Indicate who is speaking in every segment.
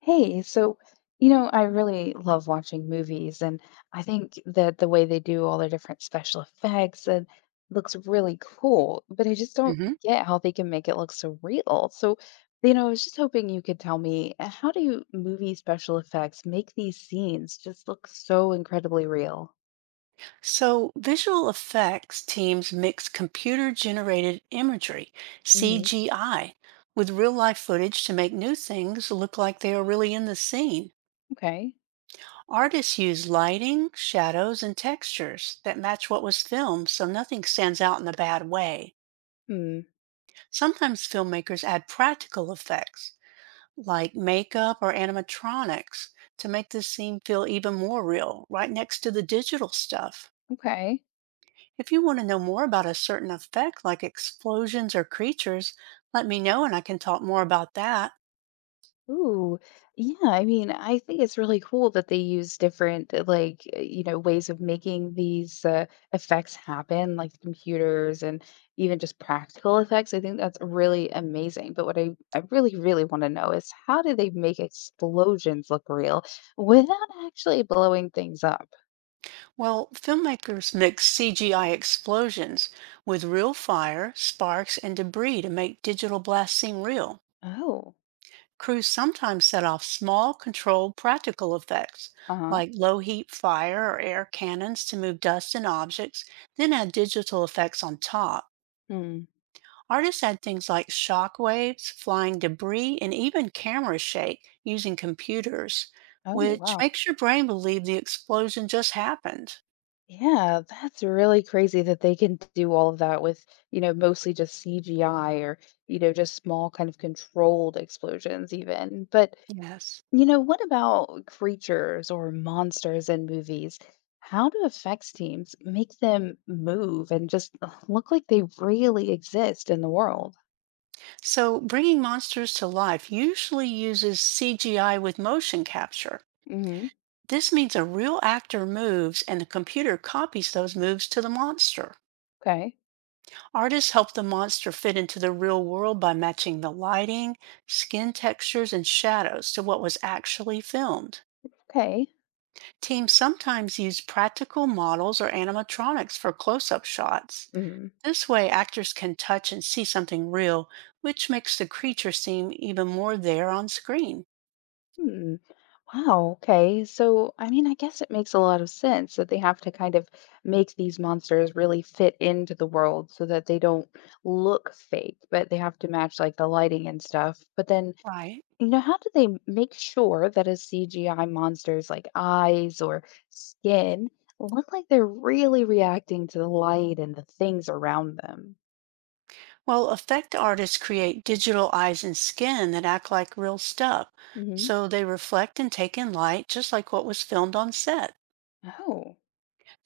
Speaker 1: Hey, I really love watching movies, and I think that the way they do all their different special effects and looks really cool, but I just don't
Speaker 2: hmm
Speaker 1: get how they can make it look so real. So, I was just hoping you could tell me how do movie special effects make these scenes just look so incredibly real?
Speaker 2: So, visual effects teams mix computer generated imagery,
Speaker 1: Hmm
Speaker 2: CGI, with real life footage to make new things look like they are really in the scene.
Speaker 1: Okay.
Speaker 2: Artists use lighting, shadows, and textures that match what was filmed so nothing stands out in a bad way.
Speaker 1: Hmm.
Speaker 2: Sometimes filmmakers add practical effects like makeup or animatronics to make the scene feel even more real, right next to the digital stuff.
Speaker 1: Okay.
Speaker 2: If you want to know more about a certain effect, like explosions or creatures, let me know and I can talk more about that.
Speaker 1: Ooh, yeah. I mean, I think it's really cool that they use different, ways of making these effects happen, like the computers and even just practical effects. I think that's really amazing. But what I really, really want to know is how do they make explosions look real without actually blowing things up?
Speaker 2: Well, filmmakers mix CGI explosions with real fire, sparks, and debris to make digital blasts seem real.
Speaker 1: Oh,
Speaker 2: Crews sometimes set off small, controlled, practical effects,
Speaker 1: uh-huh.
Speaker 2: like low heat fire or air cannons to move dust and objects, then add digital effects on top.
Speaker 1: Hmm.
Speaker 2: Artists had things like shock waves, flying debris, and even camera shake using computers,
Speaker 1: Oh,
Speaker 2: which
Speaker 1: wow.
Speaker 2: makes your brain believe the explosion just happened.
Speaker 1: Yeah, that's really crazy that they can do all of that with, mostly just CGI or, just small kind of controlled explosions even. But,
Speaker 2: Yes.
Speaker 1: you know, what about creatures or monsters in movies? How do effects teams make them move and just look like they really exist in the world?
Speaker 2: So, bringing monsters to life usually uses CGI with motion capture.
Speaker 1: Hmm
Speaker 2: This means a real actor moves and the computer copies those moves to the monster.
Speaker 1: Okay.
Speaker 2: Artists help the monster fit into the real world by matching the lighting, skin textures, and shadows to what was actually filmed.
Speaker 1: Okay.
Speaker 2: Teams sometimes use practical models or animatronics for close up shots.
Speaker 1: Mm-hmm.
Speaker 2: This way, actors can touch and see something real, which makes the creature seem even more there on screen.
Speaker 1: Hmm. Wow, okay. So, I mean, I guess it makes a lot of sense that they have to kind of make these monsters really fit into the world so that they don't look fake, but they have to match like the lighting and stuff. But then,
Speaker 2: Right.
Speaker 1: you know, how do they make sure that a CGI monster's like eyes or skin look like they're really reacting to the light and the things around them?
Speaker 2: Well, effect artists create digital eyes and skin that act like real stuff,
Speaker 1: Hmm
Speaker 2: so they reflect and take in light just like what was filmed on set.
Speaker 1: Oh,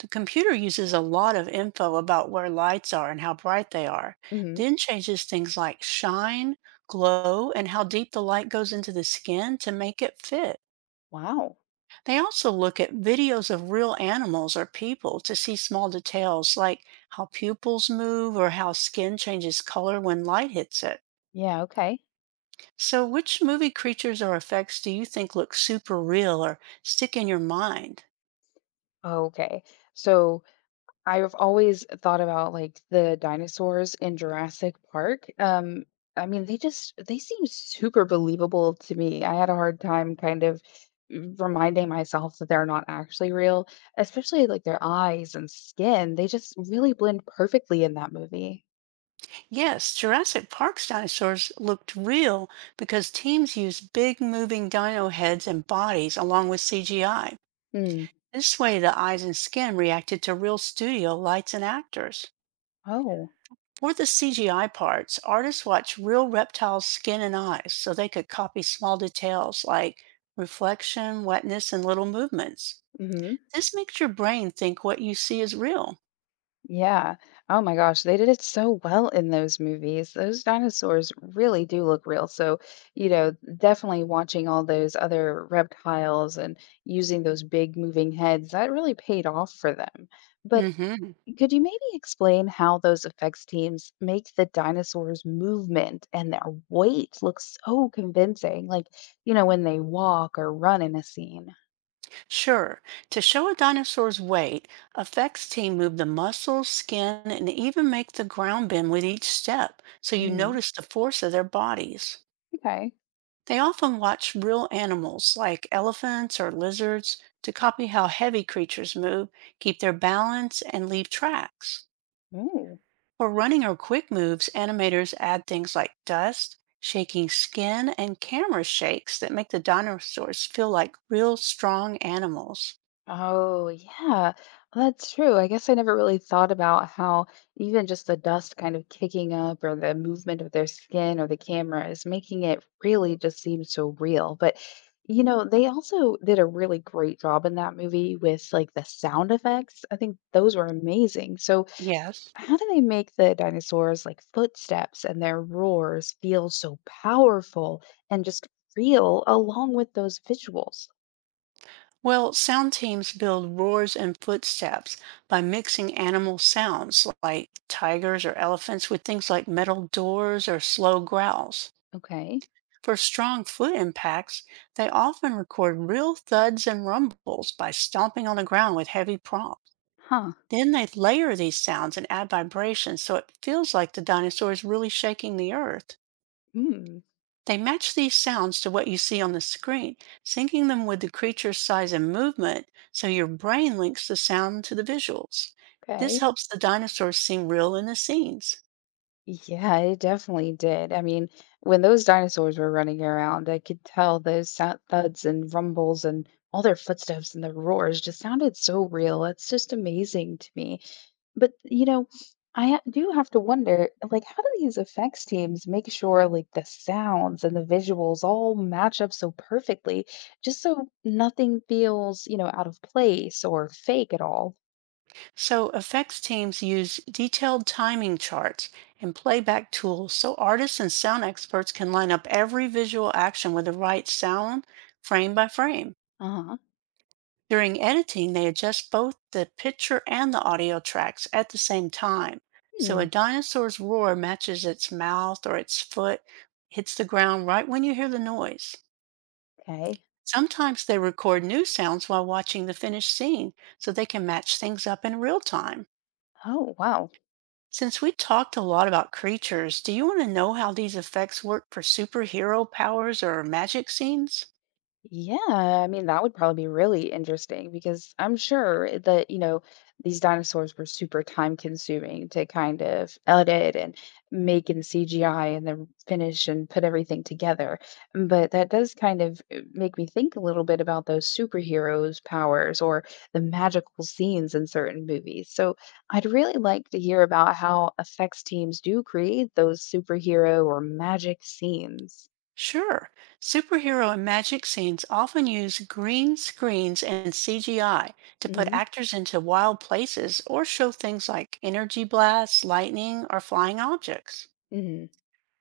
Speaker 2: The computer uses a lot of info about where lights are and how bright they are,
Speaker 1: hmm
Speaker 2: then changes things like shine, glow, and how deep the light goes into the skin to make it fit.
Speaker 1: wow.
Speaker 2: They also look at videos of real animals or people to see small details like how pupils move or how skin changes color when light hits it.
Speaker 1: Yeah, okay.
Speaker 2: So, which movie creatures or effects do you think look super real or stick in your mind?
Speaker 1: Okay. So, I've always thought about like the dinosaurs in Jurassic Park. I mean, they seem super believable to me. I had a hard time kind of reminding myself that they're not actually real, especially like their eyes and skin. They just really blend perfectly in that movie.
Speaker 2: Yes, Jurassic Park's dinosaurs looked real because teams used big moving dino heads and bodies along with CGI.
Speaker 1: Hmm.
Speaker 2: This way, the eyes and skin reacted to real studio lights and actors.
Speaker 1: Oh.
Speaker 2: For the CGI parts, artists watched real reptiles' skin and eyes so they could copy small details like reflection, wetness, and little movements.
Speaker 1: hmm
Speaker 2: This makes your brain think what you see is real.
Speaker 1: Yeah. Oh my gosh, they did it so well in those movies. Those dinosaurs really do look real. So, you know, definitely watching all those other reptiles and using those big moving heads, that really paid off for them. But
Speaker 2: hmm
Speaker 1: could you maybe explain how those effects teams make the dinosaurs' movement and their weight look so convincing? Like, you know, when they walk or run in a scene.
Speaker 2: Sure, to show a dinosaur's weight, effects team move the muscles, skin, and even make the ground bend with each step, so you
Speaker 1: Mhm.
Speaker 2: notice the force of their bodies.
Speaker 1: Okay.
Speaker 2: They often watch real animals like elephants or lizards to copy how heavy creatures move, keep their balance, and leave tracks.
Speaker 1: Ooh.
Speaker 2: For running or quick moves, animators add things like dust, shaking skin, and camera shakes that make the dinosaurs feel like real strong animals.
Speaker 1: Oh, yeah. Well, that's true. I guess I never really thought about how even just the dust kind of kicking up or the movement of their skin or the camera is making it really just seem so real. But, you know, they also did a really great job in that movie with like the sound effects. I think those were amazing. So,
Speaker 2: Yes.
Speaker 1: how do they make the dinosaurs like footsteps and their roars feel so powerful and just real along with those visuals?
Speaker 2: Well, sound teams build roars and footsteps by mixing animal sounds like tigers or elephants with things like metal doors or slow growls.
Speaker 1: Okay.
Speaker 2: For strong foot impacts, they often record real thuds and rumbles by stomping on the ground with heavy props.
Speaker 1: Huh.
Speaker 2: Then they layer these sounds and add vibrations so it feels like the dinosaur is really shaking the earth.
Speaker 1: Hmm.
Speaker 2: They match these sounds to what you see on the screen, syncing them with the creature's size and movement so your brain links the sound to the visuals. This
Speaker 1: Okay.
Speaker 2: helps the dinosaurs seem real in the scenes.
Speaker 1: Yeah, it definitely did. I mean, when those dinosaurs were running around, I could tell those thuds and rumbles and all their footsteps and the roars just sounded so real. It's just amazing to me. But, you know, do have to wonder, like, how do these effects teams make sure, like, the sounds and the visuals all match up so perfectly, just so nothing feels, you know, out of place or fake at all?
Speaker 2: So, effects teams use detailed timing charts and playback tools so artists and sound experts can line up every visual action with the right sound frame by frame.
Speaker 1: Uh huh.
Speaker 2: During editing, they adjust both the picture and the audio tracks at the same time. So a dinosaur's roar matches its mouth or its foot hits the ground right when you hear the noise.
Speaker 1: Okay.
Speaker 2: Sometimes they record new sounds while watching the finished scene so they can match things up in real time.
Speaker 1: Oh, wow.
Speaker 2: Since we talked a lot about creatures, do you want to know how these effects work for superhero powers or magic scenes?
Speaker 1: Yeah, I mean, that would probably be really interesting because I'm sure that, you know, these dinosaurs were super time consuming to kind of edit and make in CGI and then finish and put everything together. But that does kind of make me think a little bit about those superheroes' powers or the magical scenes in certain movies. So I'd really like to hear about how effects teams do create those superhero or magic scenes.
Speaker 2: Sure. Superhero and magic scenes often use green screens and CGI to put
Speaker 1: Hmm
Speaker 2: actors into wild places or show things like energy blasts, lightning, or flying objects.
Speaker 1: hmm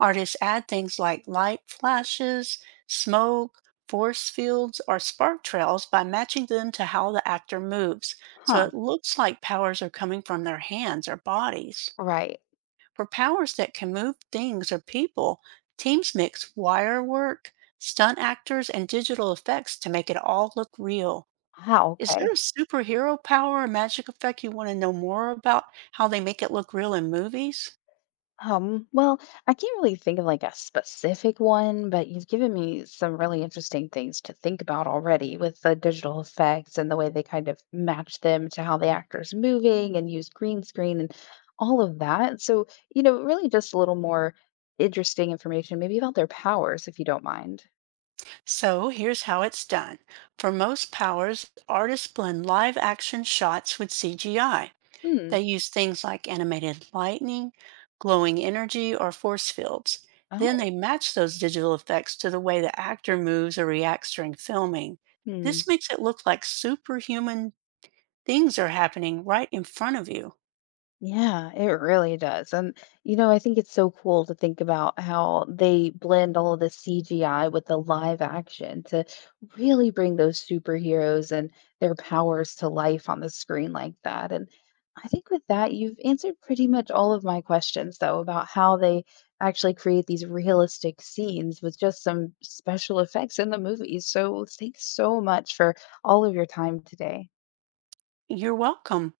Speaker 2: Artists add things like light flashes, smoke, force fields, or spark trails by matching them to how the actor moves, so
Speaker 1: Huh,
Speaker 2: it looks like powers are coming from their hands or bodies.
Speaker 1: right.
Speaker 2: For powers that can move things or people, teams mix wire work, stunt actors, and digital effects to make it all look real.
Speaker 1: How
Speaker 2: Is there
Speaker 1: okay.
Speaker 2: a superhero power or magic effect you want to know more about how they make it look real in movies?
Speaker 1: Well, I can't really think of like a specific one, but you've given me some really interesting things to think about already with the digital effects and the way they kind of match them to how the actor's moving and use green screen and all of that. So, you know, really just a little more interesting information, maybe about their powers, if you don't mind.
Speaker 2: So here's how it's done. For most powers, artists blend live action shots with CGI.
Speaker 1: Hmm.
Speaker 2: They use things like animated lightning, glowing energy, or force fields. Then
Speaker 1: Oh.
Speaker 2: they match those digital effects to the way the actor moves or reacts during filming.
Speaker 1: Hmm.
Speaker 2: This makes it look like superhuman things are happening right in front of you.
Speaker 1: Yeah, it really does. And, you know, I think it's so cool to think about how they blend all of the CGI with the live action to really bring those superheroes and their powers to life on the screen like that. And I think with that, you've answered pretty much all of my questions, though, about how they actually create these realistic scenes with just some special effects in the movies. So thanks so much for all of your time today.
Speaker 2: You're welcome.